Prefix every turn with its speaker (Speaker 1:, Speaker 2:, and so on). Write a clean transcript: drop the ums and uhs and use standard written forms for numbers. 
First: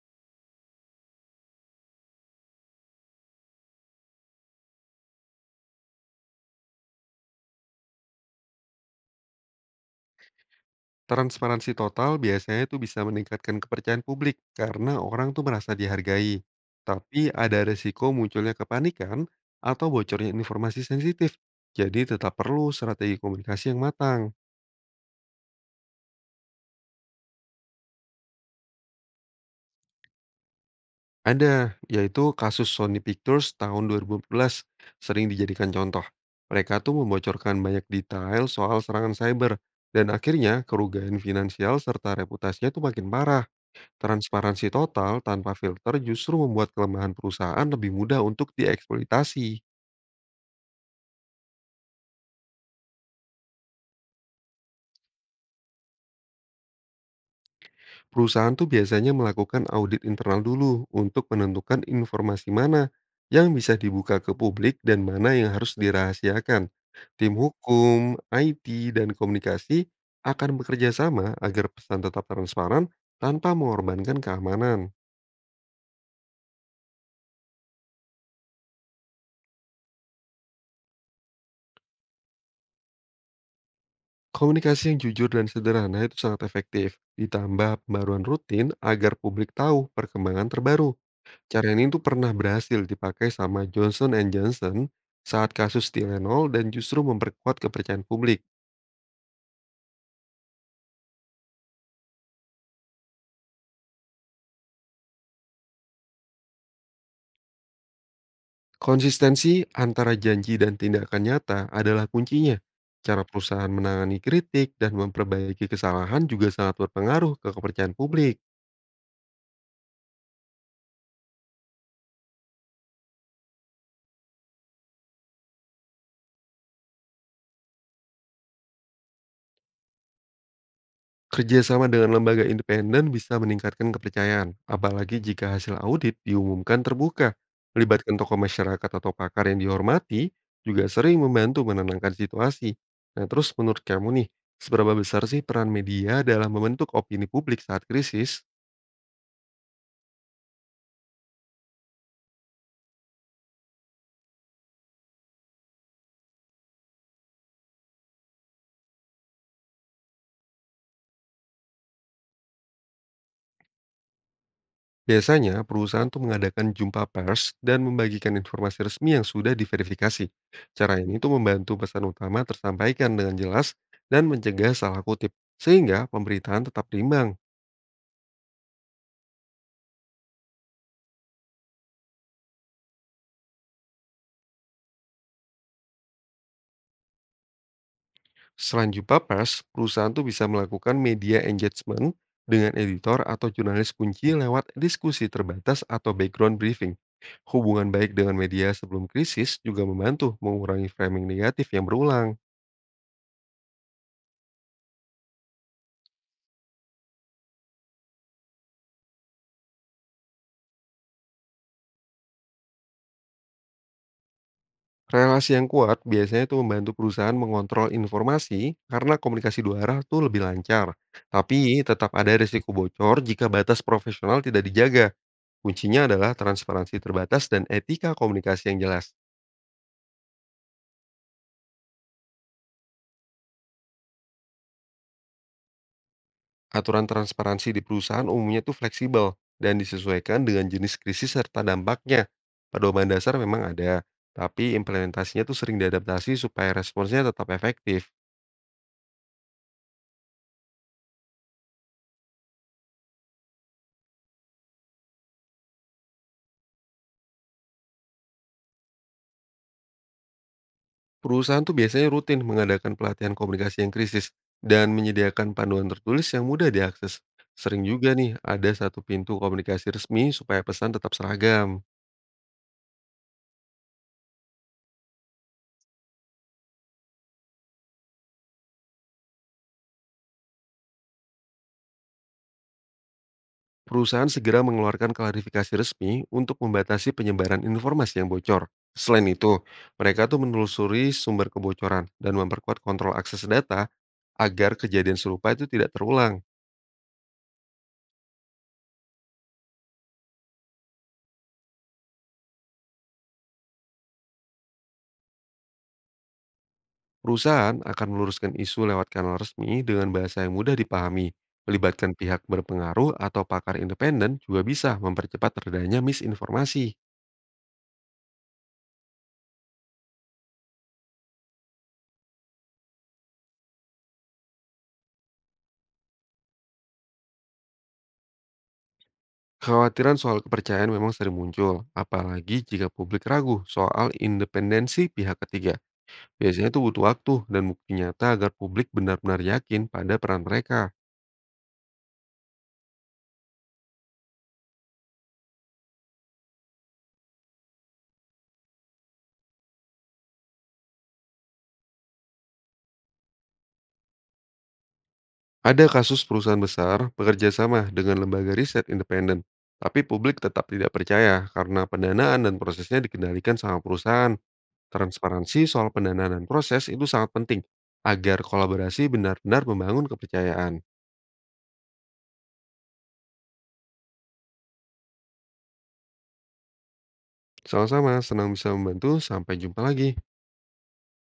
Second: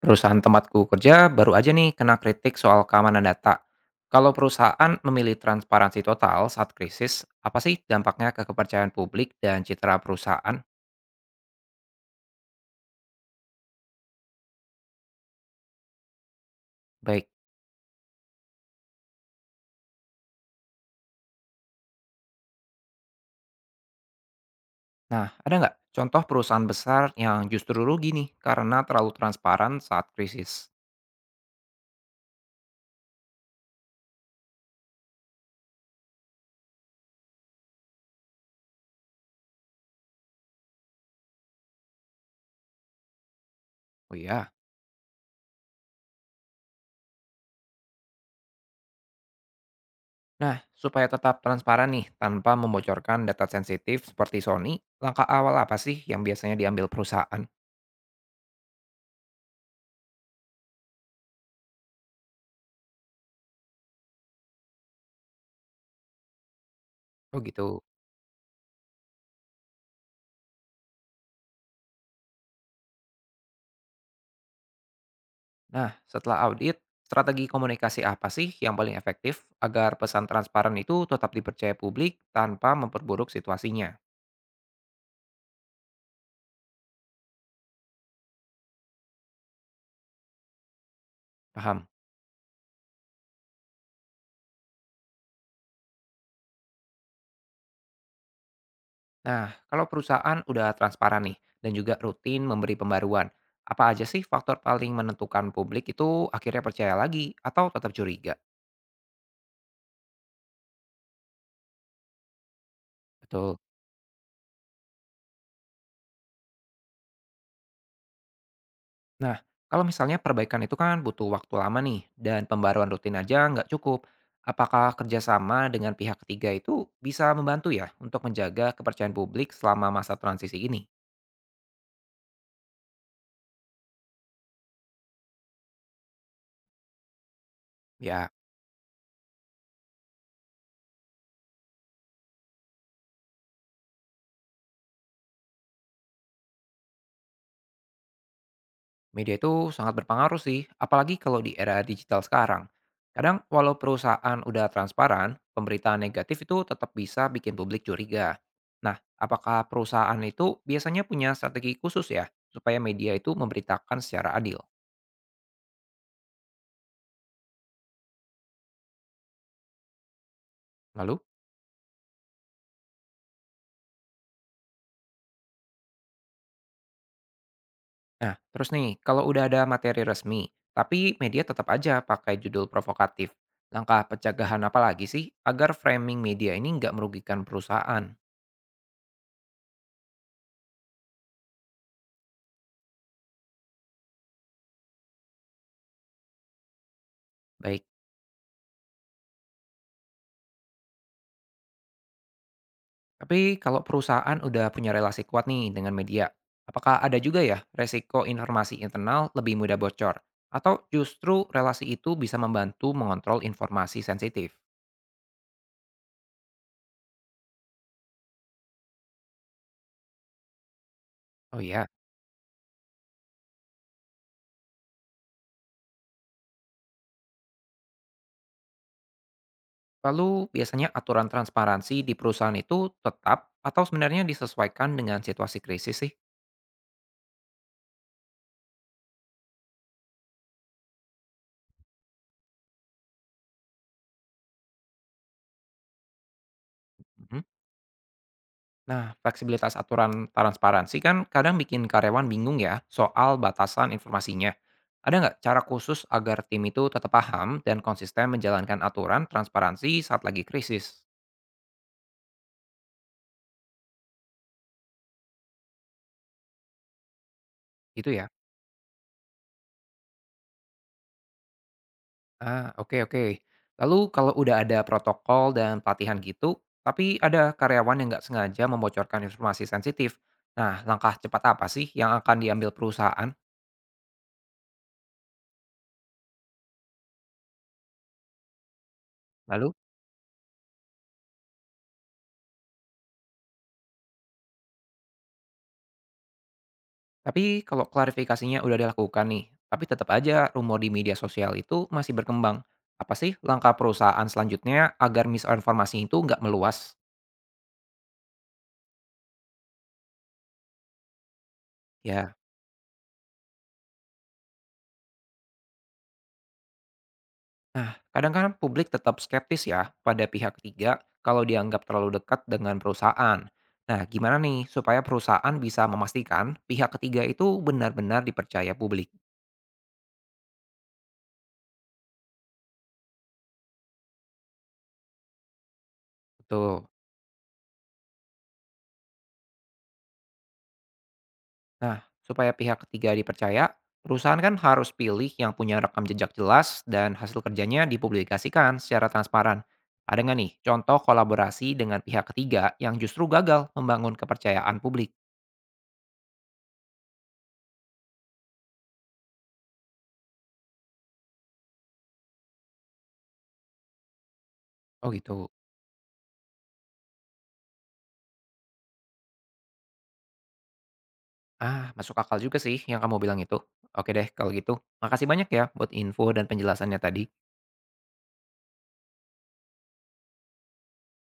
Speaker 1: Perusahaan tempatku kerja baru aja nih kena kritik soal keamanan data. Kalau perusahaan memilih transparansi total saat krisis, apa sih dampaknya ke kepercayaan publik dan citra perusahaan?
Speaker 2: Transparansi total biasanya itu bisa meningkatkan kepercayaan publik karena orang tuh merasa dihargai.
Speaker 1: Baik,
Speaker 2: Tapi ada resiko munculnya kepanikan atau bocornya informasi sensitif. Jadi tetap perlu strategi komunikasi yang matang.
Speaker 1: nah ada nggak contoh perusahaan besar yang justru rugi nih karena terlalu transparan saat krisis?
Speaker 2: Ada, yaitu kasus Sony Pictures tahun 2014 sering dijadikan contoh. Mereka tuh membocorkan banyak detail soal serangan cyber dan akhirnya kerugian finansial serta reputasinya tuh makin parah.
Speaker 1: Oh iya.
Speaker 2: Transparansi total tanpa filter justru membuat kelemahan perusahaan lebih mudah untuk dieksploitasi.
Speaker 1: Nah, supaya tetap transparan nih tanpa membocorkan data sensitif seperti Sony, langkah awal apa sih yang biasanya diambil perusahaan?
Speaker 2: Perusahaan tuh biasanya melakukan audit internal dulu untuk menentukan informasi mana yang bisa dibuka ke publik dan mana yang harus dirahasiakan. Tim
Speaker 1: Oh gitu.
Speaker 2: hukum, IT, dan komunikasi akan bekerja sama agar pesan tetap transparan tanpa mengorbankan keamanan.
Speaker 1: Nah, setelah audit, strategi komunikasi apa sih yang paling efektif agar pesan transparan itu tetap dipercaya publik tanpa memperburuk situasinya?
Speaker 2: Komunikasi yang jujur dan sederhana itu sangat efektif, ditambah pembaruan rutin agar publik tahu perkembangan terbaru. Cara
Speaker 1: Paham?
Speaker 2: ini tuh pernah berhasil dipakai sama Johnson& and Johnson saat kasus Tylenol dan justru memperkuat kepercayaan publik.
Speaker 1: Nah, kalau perusahaan udah transparan nih dan juga rutin memberi pembaruan, apa aja sih faktor paling menentukan publik itu akhirnya percaya lagi atau tetap curiga?
Speaker 2: Konsistensi antara janji dan tindakan nyata adalah kuncinya. Cara
Speaker 1: Betul.
Speaker 2: perusahaan menangani kritik dan memperbaiki kesalahan juga sangat berpengaruh ke kepercayaan publik.
Speaker 1: Nah, kalau misalnya perbaikan itu kan butuh waktu lama nih, dan pembaruan rutin aja nggak cukup. Apakah kerjasama dengan pihak ketiga itu bisa membantu ya untuk menjaga kepercayaan publik selama masa transisi ini?
Speaker 2: Kerjasama dengan lembaga independen bisa meningkatkan kepercayaan, apalagi jika hasil audit diumumkan terbuka. Melibatkan
Speaker 1: Ya,
Speaker 2: tokoh masyarakat atau pakar yang dihormati juga sering membantu menenangkan situasi. Nah, terus menurut kamu nih, seberapa besar sih peran media dalam membentuk opini publik saat krisis?
Speaker 1: media itu sangat berpengaruh sih, apalagi kalau di era digital sekarang. Kadang walau perusahaan udah transparan, pemberitaan negatif itu tetap bisa bikin publik curiga. Nah, apakah perusahaan itu biasanya punya strategi khusus ya supaya media itu memberitakan secara adil?
Speaker 2: Biasanya perusahaan tuh mengadakan jumpa pers dan membagikan informasi resmi yang sudah diverifikasi. Cara
Speaker 1: Lalu.
Speaker 2: ini tuh membantu pesan utama tersampaikan dengan jelas dan mencegah salah kutip, sehingga pemberitaan tetap berimbang.
Speaker 1: Nah, terus nih, kalau udah ada materi resmi, tapi media tetap aja pakai judul provokatif. Langkah pencegahan apa lagi sih agar framing media ini nggak merugikan perusahaan?
Speaker 2: Selanjut pers perusahaan tuh bisa melakukan media engagement dengan editor atau jurnalis kunci lewat diskusi terbatas atau background briefing.
Speaker 1: Baik,
Speaker 2: Hubungan baik dengan media sebelum krisis juga membantu mengurangi framing negatif yang berulang.
Speaker 1: tapi kalau perusahaan udah punya relasi kuat nih dengan media, apakah ada juga ya resiko informasi internal lebih mudah bocor? Atau justru relasi itu bisa membantu mengontrol informasi sensitif?
Speaker 2: Relasi yang kuat biasanya itu membantu perusahaan mengontrol informasi karena komunikasi dua arah tuh lebih lancar.
Speaker 1: Oh
Speaker 2: Tapi
Speaker 1: iya,
Speaker 2: tetap ada risiko bocor jika batas profesional tidak dijaga. Kuncinya adalah transparansi terbatas dan etika komunikasi yang jelas.
Speaker 1: lalu biasanya aturan transparansi di perusahaan itu tetap atau sebenarnya disesuaikan dengan situasi krisis sih?
Speaker 2: Aturan transparansi di perusahaan umumnya itu fleksibel dan disesuaikan dengan jenis krisis serta dampaknya. Pedoman dasar memang ada, tapi implementasinya tuh sering diadaptasi supaya responsnya
Speaker 1: Mhm.
Speaker 2: tetap efektif.
Speaker 1: Nah, fleksibilitas aturan transparansi kan kadang bikin karyawan bingung ya soal batasan informasinya. Ada nggak cara khusus agar tim itu tetap paham dan konsisten menjalankan aturan transparansi saat lagi krisis?
Speaker 2: Perusahaan tuh biasanya rutin mengadakan pelatihan komunikasi yang krisis dan menyediakan panduan tertulis yang mudah diakses. Sering
Speaker 1: Gitu
Speaker 2: juga
Speaker 1: ya?
Speaker 2: nih ada satu pintu komunikasi resmi supaya pesan tetap seragam.
Speaker 1: Ah, oke oke. Lalu kalau udah ada protokol dan pelatihan gitu, tapi ada karyawan yang nggak sengaja membocorkan informasi sensitif, nah langkah cepat apa sih yang akan diambil perusahaan?
Speaker 2: Perusahaan segera mengeluarkan klarifikasi resmi untuk membatasi penyebaran informasi yang bocor. Selain itu,
Speaker 1: Lalu?
Speaker 2: mereka tuh menelusuri sumber kebocoran dan memperkuat kontrol akses data agar kejadian serupa itu tidak terulang.
Speaker 1: Tapi kalau klarifikasinya udah dilakukan nih, tapi tetap aja rumor di media sosial itu masih berkembang. Apa sih langkah perusahaan selanjutnya agar misinformasi itu nggak meluas?
Speaker 2: Perusahaan akan meluruskan isu lewat kanal resmi dengan bahasa yang mudah dipahami. Melibatkan
Speaker 1: Ya,
Speaker 2: pihak berpengaruh atau pakar independen juga bisa mempercepat redanya misinformasi.
Speaker 1: nah kadang kadang publik tetap skeptis ya pada pihak ketiga kalau dianggap terlalu dekat dengan perusahaan. Nah, gimana nih supaya perusahaan bisa memastikan pihak ketiga itu benar-benar dipercaya publik?
Speaker 2: Kekhawatiran soal kepercayaan memang sering muncul, apalagi jika publik ragu soal independensi pihak ketiga. Biasanya itu
Speaker 1: Betul.
Speaker 2: butuh waktu dan bukti nyata agar publik benar-benar yakin pada peran mereka.
Speaker 1: Nah, supaya pihak ketiga dipercaya, perusahaan kan harus pilih yang punya rekam jejak jelas dan hasil kerjanya dipublikasikan secara transparan. Ada nggak nih contoh kolaborasi dengan pihak ketiga yang justru gagal membangun kepercayaan publik?
Speaker 2: Ada kasus perusahaan besar bekerja sama dengan lembaga riset independen, tapi publik tetap tidak percaya karena pendanaan dan prosesnya dikendalikan sama perusahaan.
Speaker 1: Oh gitu.
Speaker 2: Transparansi soal pendanaan dan proses itu sangat penting agar kolaborasi benar-benar membangun kepercayaan.
Speaker 1: Ah, masuk akal juga sih yang kamu bilang itu. Oke deh, kalau gitu. Makasih banyak ya buat info dan penjelasannya tadi.
Speaker 2: Sama-sama, senang bisa membantu. Sampai jumpa lagi.